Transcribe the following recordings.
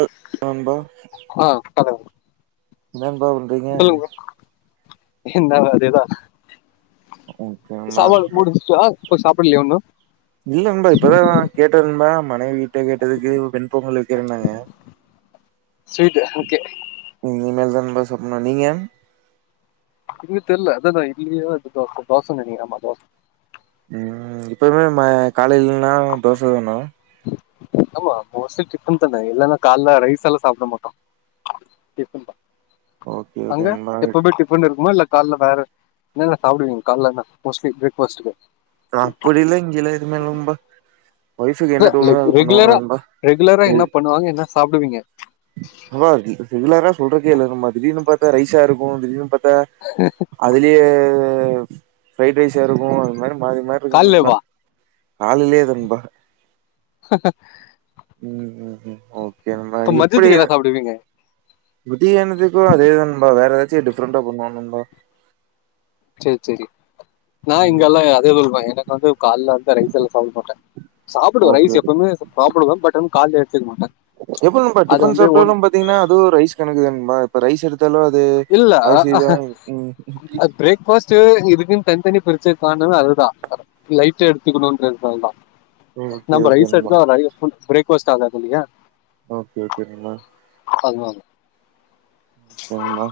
அ நண்பா ஆ கலவு என்ன நண்பா பண்றீங்க இந்தாலு அதேதா ஓகே நண்பா சவால் முடிஞ்சா போயி சாப்பில்யா ஒண்ணு இல்லா நண்பா இப்பதா கேட்டே நண்பா மனைவீட்ட கேட்டதுக்கு வெ வெண் பொங்கல் இருக்கிருனாங்க ஸ்வீட்டு ஓகே ம்பா சாப்புண்ணு நீங்கா இண்ணு தெர்ல அதேதா இட்டிலிகிலியு அத்து தோச தோச நெனைக்கிறே ஆமா தோச ம் இப்பவு மா காலைனா தோசதானா ஆமா மோஸ்ட்லி டிஃபன்தானே இல்லனா கால்ல ரைஸ் எல்லா சாப்ட மாட்டோ டிஃபன்தா ஓகே ஓகே அங்கே நண்பா எப்போமே டிஃபன் இருக்குமா இல்லே கால்லே வேற என்னென்னா சாப்ட்டுவீங்க கால்லே என்னா மோஸ்ட்லி ப்ரேக்ஃபாஸ்ட்க்கு அப்டிலா இங்கேலா எதுமே இல்லொம்பா இல்ல லைக் ரெகுலரா ரெகுலரா ரெகு என்னா பண்ணுவாங்கா என்னா சாப்ட்டுவீங்கே சொல்றகே இல்லா நண்பா திடீர்னு பாத்தா ரைஸ்சா இருக்கோ திடீர்னு பாத் த அதிலியே த இஃப் ஃப்ரைட் ரைஸ்சா இருக்கோ அந் மேடம் மாறி மாறிக்கோ நண்பா காலைலவா கால்லலேதா நண்பா ம் ம் ம் ஓகே நண்பா இப்ப எப்டி மதியத்துக்கு என்ன சாப்டுவீங்க மதியானத்துக்கு அதேதா நண்பா வேற ஏதாச்சு டிஃப்ரெண்டா பண்ணுவோ நண்பா சேரி சேரி நா இங்கெல்லா அதே குடுப்பாங்க எனக்கு வந்து கால்ல ரைஸ் எல்லா சாப்ட மாட்டே சாப்புடுவ ஓகே ரைஸ் ஓகே எப்பவுமே சாப்புடுவ பட் வந்து கால்லியே எப்டி நண்பா டிஃபன் சாப்ட்டாலு பாத்தீங்னா அதுவு ரைஸ் கணக்குதான நண்பா ரைஸ் எடுத் இல்ல ஆ ம் பிரேக் ஃபாஸ்ட் இதுக்குனு தனித்தனியா பிரிச்சதுக்கு காரணமே அதுதா லைட்டா எடுத்துக்கணுன்றதனாலதா ஓகே நம்ப ஓகே ரைஸ் நண்பா எடுத்தா நெறைய ஃபுட் பிரேக் ஃபாஸ்ட் ஆகாது இல்லியா ஓகே ஓகே நண்பா அதுமார் என்மா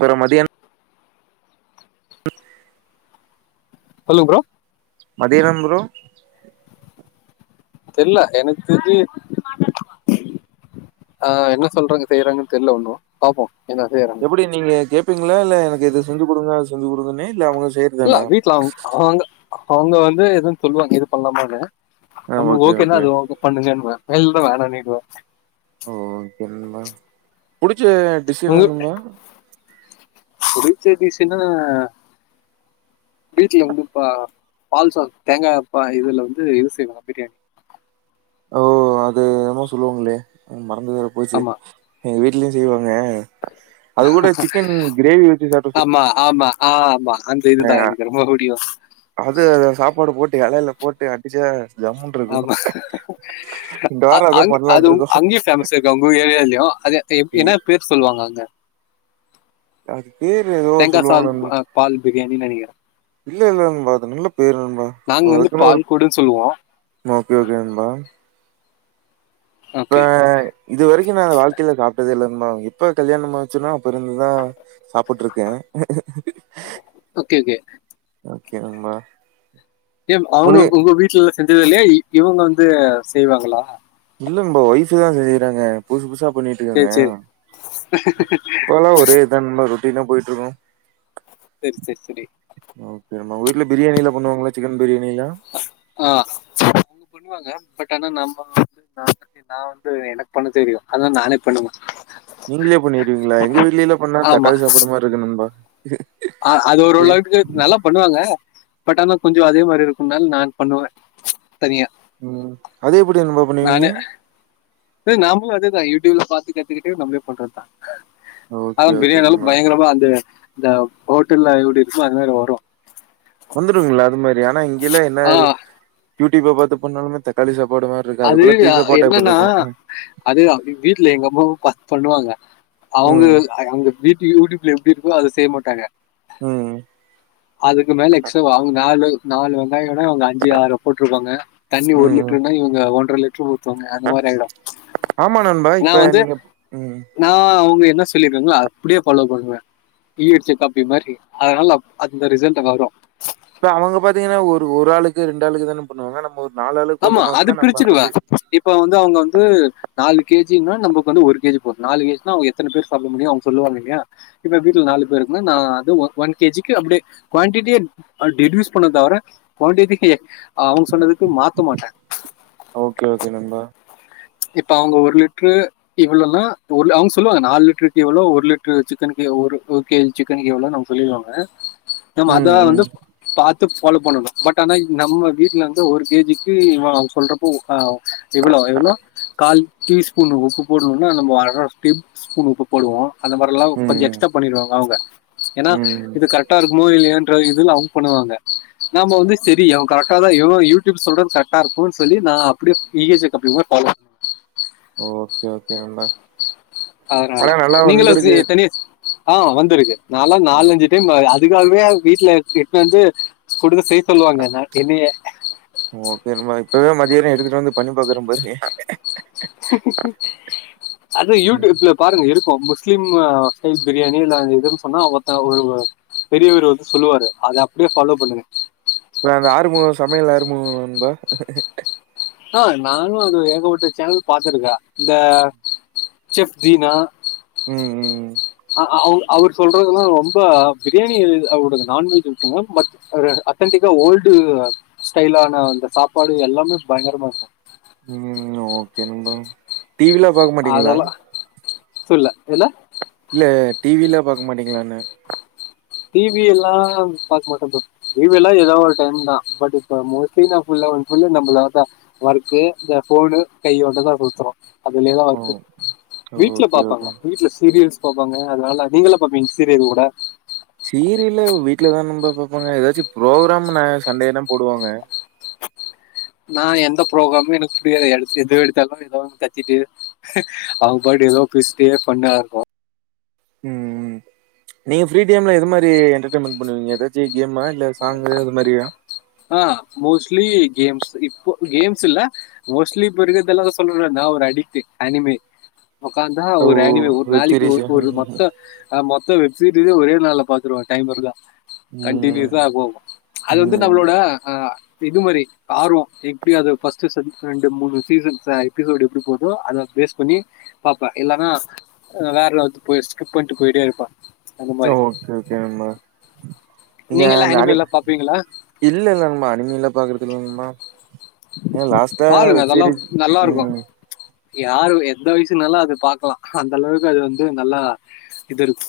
பெர மதியன் சொல்லுங் ப்ரோ மதியனப்ரோ தெர்ல எனக் இது ஆஹ் என்ன சொல்றாங்க செய்யறாங்கன் தெர்ல ஒண்ணு பாப்போ எப்புடி நீங்க கேப் பிங்ளா இல்ல எனக்கு இது செஞ்சு குடுறா சொல்லி குடுங்கனு இல்ல அவுங்க இல்லா வீட்ல அவுங் அவாங்க அவுங்க வந்து எதுன் சொல்லுவாங்க இது பண்லாமானு ஆ நம்ம ஓகே ஓகேனா ஓகே அது ஒக் பண்ணுங்கனுவ எல்டு வர நீ போ புடி ச்ச டிஸ்ஸு வேணுமா புடிச்ச டிஸ்ஸுன்னா வீட்டுல வந்து பா - பால்சாது தேங்காப்பா இதுல வந்து இது செய்வாங்க பிரியாணி ஓ அது என்மோ சொல்லுவாங்குளே மறந்துவேற போய்ச்சு ஆமா எங்கவீட்ல்யு செய்வா ங்க அது கூட சிக்கன் கிரேவி வச்சு சாப்ட்டா சு ஆமா ஆமா ஆமா அந்த இது தா எனக்கு ரொம்போ பு திவஸ் ப்டி எலேல போட்டு அடிச்சா ஜம்முனு இருக்கும். ஆமா இந்த அ வாரம் - அதான் அங் பண்ணலான்ட்டு அதுவு இருக்கோம். அங்யே பேமஸ் இருக்கா உங்குர் ஏரியால்யு அது பேம் இ என்ன பேர் சொல்லுவாங்கோ அங்க அது பேரு எதோர் சொல்லுவாங்க நண் பிரியாணி நெனைக்கி இல்ல இல்லன்பா அது நல்லப் பேர் நண்பா நாங்க ஒ வந்து அதுக்குன்னு ஒரு பால் கொடுன்னு சொல்லுவோம் ஒகே கெண்பா ஓகே அஹ் இது வரைக்கு நா அத வாழ்க்கேல சாப்ட்டதே இல்ல இன்மா எப்ப கல்யாணம் ஆச்சுன்னா புரிஞ்சுதா சாப்புட்ருக்கே ஓகே ஓகே எதும்மா ஏன் அவுங்கள்க்கு உங்க வீட்டுல்ல செஞ்சது இல்லை இவுங்க வந்து செய்வாங்களா இல்லங்புரோ ஒய்ஃபுதா செய்றாங்க புதுசு புசா குக்பண்ணிட்டிரிக்காங்க சேரி சேரி அப்பலா ஒரே இதான் மறுப் அப்படின்ன போயிட்டுருக்கோம் செரி செரி செரி ல பிரியாணில பண்ணுவாங்களா சிக்கன் பிரியாணிலாம்? ஆஹா பண்ணுவாங்க பட் ஆனா நம்ப நா வந்து நா வந்து எனக்கு பண்ண தெரியு அதுனால நானே பண்ணுவ நீங்களே பண்ணிருவீங்களா எங்க வீட்டுலயல்ல பண்ணா தக்காளி சாப்படு மாரி இருக்கு நண்பா அஹ அது ஒரு ளாவுக்கு நல்லா பண்ணுவாங்க பட் ஆனா கொஞ்சோ அதே மாரி இருக்கும்னால நான் பண்ணுவ தனியா உம் அதுஎப்புடி படி நண்பா பண்ணுவீங்க ஆ நாமளு அதேதா யூடியூப்ல பாத்து கத்துக்கிட்டு நம்மளே பண்றதுதா ஓகே, அது ஓகே பரியாானி எல்லா நண்பா. பயங்கரமா அந்துருவா இந்த ஹோட்டல்ல யூடியூப்ஸ்லா இந்தமாரி வரு வந்துருங்களா அது மாதிரி ஆனா இங்கல்ல என்ன ஆஹ் யூடியூப் அ பாத்து பண்ணாலுமே தக்காளி சாப் அது என்னன்னா அது வீட்டுல எங்க அம்மாவு பன்னூவாங்க அவுங்க ம். அங் அங்க வீட்லயு யூடியூப்ல எப்படி இருக்கோ அத செய்ய மாட்டாங்க உம் அதுக்கு மேல எக்ஸ்ட்ட அவுங்கா நாலு நாலு வெங்காயவிட அவங்க அஞ்சு ஆறு போட்டிருப்பாங்க தண்ணி ஒரு ம். ம். லிட்டருனா இவங்க ஒன்றரை லிட்டரு ஊத்துவாங்க அந்த மாரி ஆயிடு ஆமா நண்பா. நா இப்ப வந்து நீங்க ம். நா அவுங்க என்ன சொல்லிருக்காங்களோ அப்புடியே பலோ பண்ணுவா ஈயடிச்சா காப்பி மாதிரி அதனால அந்த ரிசல்ட் அங்க வரு இப்ப அவங்க பாத்தீங்கன்னா ஒரு ஒரு ஆளுக்கு ரெண்டு ஆளுக்குக்கு தானே பண்ணுவாங்க நம்ம ஒரு ஆளுக்கு பண்ற ஆமா மாரி அது இருந்தா நம்ம பிரிச்சன கொஞ்சம் இப்ப வந்து அவுங்க வந்து நாலு கேஜின்னா நமக்கு வந்து ஒரு கேஜி போதும் நாலு கேஜிாங்க எத்தனை பேர் சாப்பிட முடியும் அவுங்க சொல்லுவாங்க இல்லையா இப்ப வீட்டுல நாலு பேருக்குன்னா நா அது ஒன் கேஜிக்கு அப்படியே குவான்டிட்டியே ரெடியூஸ் பண்ணுவணே தவர குவண்டி அவுங்க சொன்னதுக்கு மா குத்த மாட்டா ஓகே ஓகே நண்பா இப்ப அவுங்க ஒரு லிட்டரு இவ்வளோனா அவுங்க சொல்லுவாங்க நாலு லிட்டருக்கு இவ்ளோ ஒரு லிடரு சிக்கன் க ஒரு கேஜி சிக்கனுக்குவ்ளோ அவங்க சொல்லிருவாங்க நம அத ம், ம். வந்து பா ஃபாலோ பண்ணணும் பட் ஆனா நம்ம வீட்டுல இருந்து ஒரு கேஜிக்கு சொல்றப்போ இவளோ இவளோ கால் டீ ஸ்பூன் உப்பு போடணும்னா நம்ம அர டீ ஸ்பூன் உப்பு போடுவோ அந்த மாதிர எல்லா ம், கொஞ்சோ ம். எக்ஸ்ட்ரா பண்ணிருவாங்க அவுங்க ஏன்னா ம். இது கரெக்டா இருக்குமோ இல்லையான்ற இதுல்ல அவங் பண்ணுவாங்க நாம வந்து செரி அவ கரெக்டாதா எவனோ யூடியூப் சொல்றது கரெக்டா இருக்கு சொல்லி நா அப்டியே இ எஸ் ஏ காப்பி மாரி ஃபாளே ஓகே, ஓகே நண்பா. அதனால ஆனா நல்லா நீங்களு சி வந்திருக்கு தனியா ஆ வந்திருக்கு நாலா நாலஞ்சு டைம் அ அதுக்காகவே வீட்ல எட்டுனுவந்து குடுக்க செய் ஓகே நண்பா இப்பவே மதியான எடுத் எடுத்துட்டு வந்து பண்ணி பாக்குற பாருங்க, அது யூடியூப்ல பாருங்க இருக் கு முஸ்லீம் அ ஸ்டைல் பிரியாணி இல்ல இதுன்னு சொன்னா ஒருத்த ஒரு பெரியவர் வந்து சொல்லுவாரு அத அப்டியே ஃபாலோ பண்ணுங்க பா ஆ நானு அது ஏகப்பட்ட சேனல் பாத்துருக்க இந்த செஃப் தீனா ம் ம் அ அ அவ அவரு சொல்றதுல்லா ரொம்ப பிரியாணி அவரோட நான்வெஜ் இருக்குங்க, பட் அத்தென்டிக்கா ஓல்டு ஸ்டைலான அந்த சாப்பாடு எல்லாமே பயங்கரமா இருக்கு, கே நண்பா டிவிலா பாக்க மாட்டீங்ளா என்ன இல்ல டிவி லா பாக்க மாட்டீங்களான்னு டிவி எல்லா பாக்க மாட்ட ப்ரோ டிவி எல்லா ஏதோ ஒரு டைம் தா பட் இப்ப மோஸ்ட்லி நா ஃபுல் அண் ஃபுல் நம்மள அதா ஒர்க்கு இந்த ஃபோனு கையோடதா சுத்துறோ அதுலேயதா ஓ ஒர்க்கு வீட்ல ஓகே பாப்பாங்க ஓகே வீட்ல சீரியல்ஸ் பாப்பாங்க அதனால நீங்கல்லா பாப்பீங்க சீரியல் கூட சீரியல்ல வீட்லதா நண்பா பாப்பாங்க ஏதாச்சு ப்ரோக்கிராம் ஞா சண்டே தா போடுவாங்க நா எந்த ப்ரோக்ராமே எனக்கு புரியாது எந் எது எடுத்தாலு ஏதோ ஒண்ணு கத்திட்டு அவங்க பாட்டுக்கு ஏதோ பேசிட்டே ஃபண்ணா இருக்கு ம்ம் நீங்க ஃப்ரீ டைம்ல எது மாரி என்டர்டன்மெண்ட் பண்ணுவீங்க ஏதாச்சு கேம்மா இல்ல சாங்கு அது மாரியா ஆ மோஸ்ட்லி கேம்ஸ் இப்போ கேம்ஸ் இல்ல மோஸ்ட்லி இப்ப இருக்கிறதெல்லா அதா சொன்னல்ல நா ஒரு அடிக்ட்டு அனிமே ஒக்காந்தா ஓ ஒரு அனிமே ஒரு வெப் நாளைக்கு சீரிஸ் ஒரு ஒரு மொத்தோ அ மொத்தோ சீரிஸ்ஸ ஒரே நாள்ல பாத்துருவே டைம் இருந்தா கண்டினியூஸா ம் போகு அது வந்து ம் நம்ளோட ஆ இது மாரி ஆர்வோ எப்டி அது ஃபர்ஸ்ட் செ ரெண்டு மூணு சீசன்ஸ் எபிசோடு எப்டி போதோ அத பேஸ் பண்ணி பாப்ப இல்லன்னா வேற நவுந்து போய் ஸ்கிப் பண்ணிட்டு போயிட்டே இருப்ப ஓகே ஓகே நண்பா நீங்க எல்லாம் இந்த அனி எல்லாம் பாப்பீங்களா இல்ல இல்ல நண்பா அனிமில பாக்றதில்ல நண்பா லாஸ்ட்டா சேரி ம் யாரும் எந்த வயசுனாலு அது பாக்கலா அந்த அளவுக்கு அது வந்து நல்லா இது இருக்கு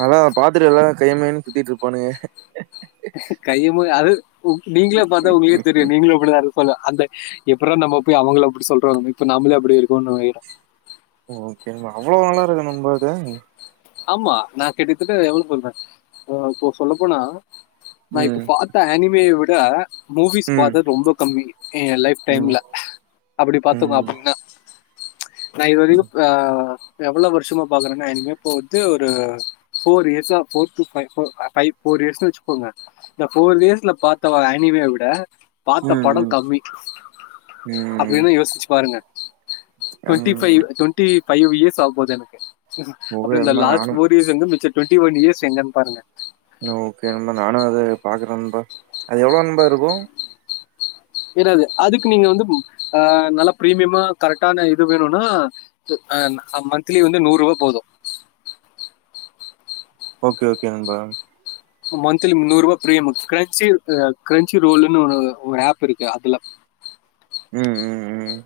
நல்லா பாத்துட்டு எல்லா கையமுயன்னு சுத்திட்டு இருப்பானுங்க கையமுய அது ஓ நீங்களே பாத்தா உங்களுக்கே தெரியு நீங்களு அப்டிதா இருப் அந்த எப்புறா நம்ம போய் அவுங்கள அப்டி சொல்றாங்க இப்ப நம்மளே அப்படி இருக்கும்றோனு ஆயி ஓகே அவ்வளோ நல்லா இருக்க நம்மது ஆமா நா கிட்டத்தட்ட எவ்வளவு சொல்ற இப்ப சொல்ல போனா நா இப்ப ம் பார்த்தா அனிமே இத மூவிஸ் ம் பாத்தது ரொம்ப கம்மி என் லைப் ம் ம் டைம்ல அப்டி பாத்துங்க ம் அப்டீன்னா நா இதுவரைக்கோ அ எவ்ள வருஷமா பாக்குறேனா எனக்கு இப்போ வந்து ஒரு ஃபோர் இயர்ஸா ஃபோர் டூ ஃப்பவ் போர் இயர்ஸ்ன்னு வெச்சுக்கோங்க இந்த ஃபோர் இயர்ஸ்ல பாத்த வாங்க அனிமை விட பாத்த படம் ம் கம்மி ம் அப்டீனா யோசிச்சு பாருங்க டுவென்ண்டி ம் ஃபைவ் டுவென்டி பஃபைவ் இயர்ஸ் ஆக போது எனக்கு அப்ப ஓகே இந்த நண்பா லாஸ்டு நானு ஃபோரியஸ் வந்து மிச்ச டுவெண்டி ஒன் இயர்ஸ் எங்கன்னு பாருங்க ஓகே நானு அதது பாக்குற நண்பா அது எவ்வளவு நண்பா இருக்கோ ஏராது அதுக்கு நீங்க வந்து அ நல்லா பிரீமியமா கரெக்டான இது வேணும்னா அ மன்த்லி வந்து நூறுபா போதோ ஓகே ஓகே நண்பா மந்த்த்லி முன்னூறு ரூபா் பிரியம் கிரன்ச்சி கிரன்ச்சி ரோல்லுனுு ஒரு ஆப் இருக்கு அதுல ம் ம் ம்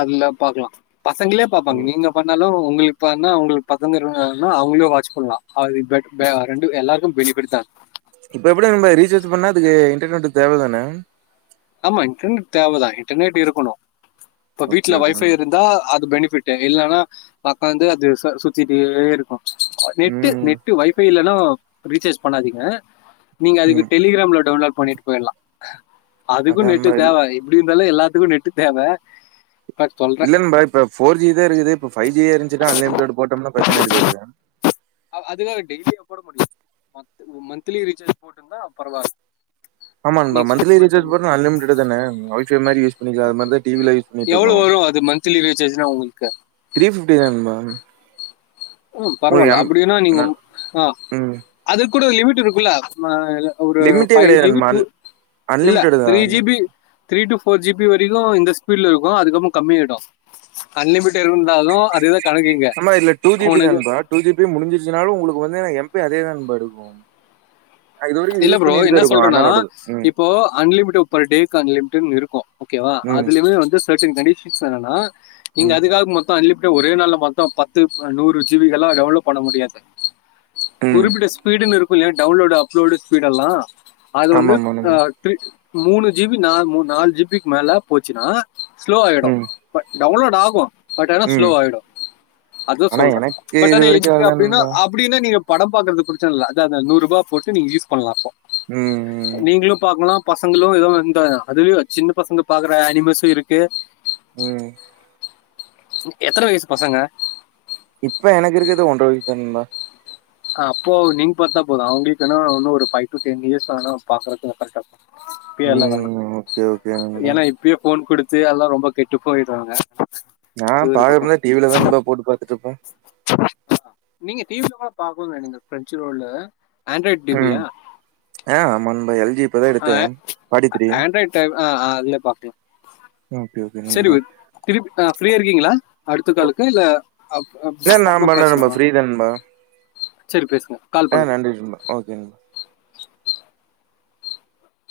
அதுல பாக்கலா பசங்களே ஓ. பாப்பாங்க நீங்க பண்ணாலோ உங்களுக்கு இப்ப என்னா அவுங்களுக்கு பக்கம் இருனா அவுங்களோ வாட்ச பண்ணலா அ இத் பெட பே ரெண்டு எல்லாருக்கோ வெசி படுத்தா இப்ப எப்படி நம்ம ரீசார்ஜ் பண்ணா அதுக்கு இன்டர்நெட் தேவதானே ஆமா இன்டர்நெட் தேவதா இன்டர்நெட் இருக்கணோ இப்ப வீட்ல ஓகே ஓகே வொய்ஃபை நண்பா இருந்தா அது பெனி ப்பட்டு இல்லன்னா பக்கோ வந்து அது சுத்திட்டே இருக்கோ நெட்டு ம் நெட்டு வைஃபை இல்ல னோ ரீசார்ஜ் பண்ணாதீங்க நீங்க அது ம் டெலிகிராம்ல டவுன்லோட பண்ணிட்டு போயிடலா அதுக்கோ அதா நெட்டு நண்பா இல் தேவ எப்படி இதெல்லா எல்லாத்துக்கோ நெட்டு தேவ இல்ல நண்பா இப்ப ஃபோர் ஜுது இக்குது இப்ப ஃபைவ் ஜி இருந்துச்சிட்டு அன்லிமிடட் போட்டம்னா பிரச்சன இருக்காது அதுக்காக டெய்லிய போட முடியு மந்த்லி ரீசார்ஜ் போட்டுந்தா பரவாயில்ல ஆமா நண்பா நீங்க சொல்ற மன்த்திலி மாதிரி ரிசார்ஜ் பண்ணி பண்ணா அன்லிமிடெட்தான வைஃபை மாரி யூஸ் பண்ணிக்கலா அது மாரிதா டி வி ல யூஸ் பன்னிட்டுருக்கோ எவ்வளவு வரும் அது மந்த்லி ரீசார்ஜ்னா உங்களுக்கு [unintelligible] பிரண்பா ஹும் பரவால்ல அப்டீன்னா நீங்க மு அஹ் ம் அது குடு லிமிட் இருக்குல்ல [unintelligible] இல்ல ஒரு லிமிட்டே ஃபைவ் கிடையாது ஜி பி நண்பா. டு அன் இல்ல அன்லிமிடெட் த்ரீ தான். G B three to four G B வரை இதுவு இந்த ஸ்பீடுல இருக்கு அதுக்கப்புறொ கம்மி ஆய்டு அன்லிமிட்டெடு இருந்தாலு அது நம்மா இதுல டூ ஜி பி நண்பா டூ ஜி பி முடிஞ்சிடுச்சினாலும் உள் க்கு வந்து எம் பெ அதேதா ண்பா எடுக்கு இல்ல ப்ரோ என்ன சொல்றனா ம். இப்போ அன்லிமிடு பெர் டேக்கு அன் லிமிடெட்னு இருக் கு ஓகேவா ம். அதிலுமே வந்து சர்டின் காண்டி [unintelligible] இங்க ம். அதிகா மொத்த [unintelligible] க்கே ஒரே நாள்ல மொத்த பத்து அஹ் நூறு ஜீவிகெல்லா டெவளப் பண்ண முடியாது ம். குறிப்பிட்ட ஸ்பீடுன் இருக் அப் ல டவுன்லோடு ஆப் குலோடு ஸ்பீடெல்லா அது ஆமா வந்து ஆமா அ நண்பா. த்ரி மூணு ஜி பி நா மு நாலு ஜி பிக் மேல போச்சுனா ஸ்லோ ஆய்டு ம். பட் டவுன்லோடு ஆகு பட் ஆனா ம். ஸ்லோவ் ஆயிடு அது ஆனா சொல்ற எனக்கு பட் இது ஆனா இ வரைக்கும் நீங்க ஆகல அப்டின்னா நண்பா. அப்புடின்னு நீங்க படம் பாக்றது பிரச்சனல்ல அது அத நூறுபா போட்டு நீ யூஸ் பண்ணலா அப்போ ம். ம். நீங்களு பாக்கலா பசங்களு எதொ இந்த அதுலயு சின்ன பசங்க பாக்குற ஆனிமஸு இருக்கு ம் எத்தன வயசு பசங்க இப்ப எனக்கிருக்கறது ஒன்ற வயசுதா நண்பா அஹ் அப்போ நீங் பாத்தா போது அவங்களுக்குனா இன்னு ஒரு ஃபைவ் டு டென் இயர்ஸ் ஆனா பாக்கரதுக்கு கரெக்டா இருக்கு இப்பயெல்லா வேணா ம் ஓகே ஓகே நண்பா ஏனா இப்பயே போன் குடுத் து அதுல்லா ரொம்ப கெட்டு போய்ராங்க நா பாக்குறதுனா டி வி லதா நண்பா போட்டு பாத்துட்டு இருப்ப நீங்க டி வி ல பா பாக்கனு நீங்க பிரென்ச்சு ரோல் ஆண்ட்ராய்டு டிவியா மண்பயல் ஆஹ் ஆண்ட்ராய்டு டைப் அ அதுல பாக்கலாம் ஓகே ஓகே சரி நண்பா திருப் ஃப்ரீயா இருக்கீங்களா அடுத்த காலுக்கு இல்ல அப் அப் இல்ல நா அப்புற பண்றே நண்பா பேசலாமா சரி பேச ஆஹ் நன்றி நண்பா ஓகேங்க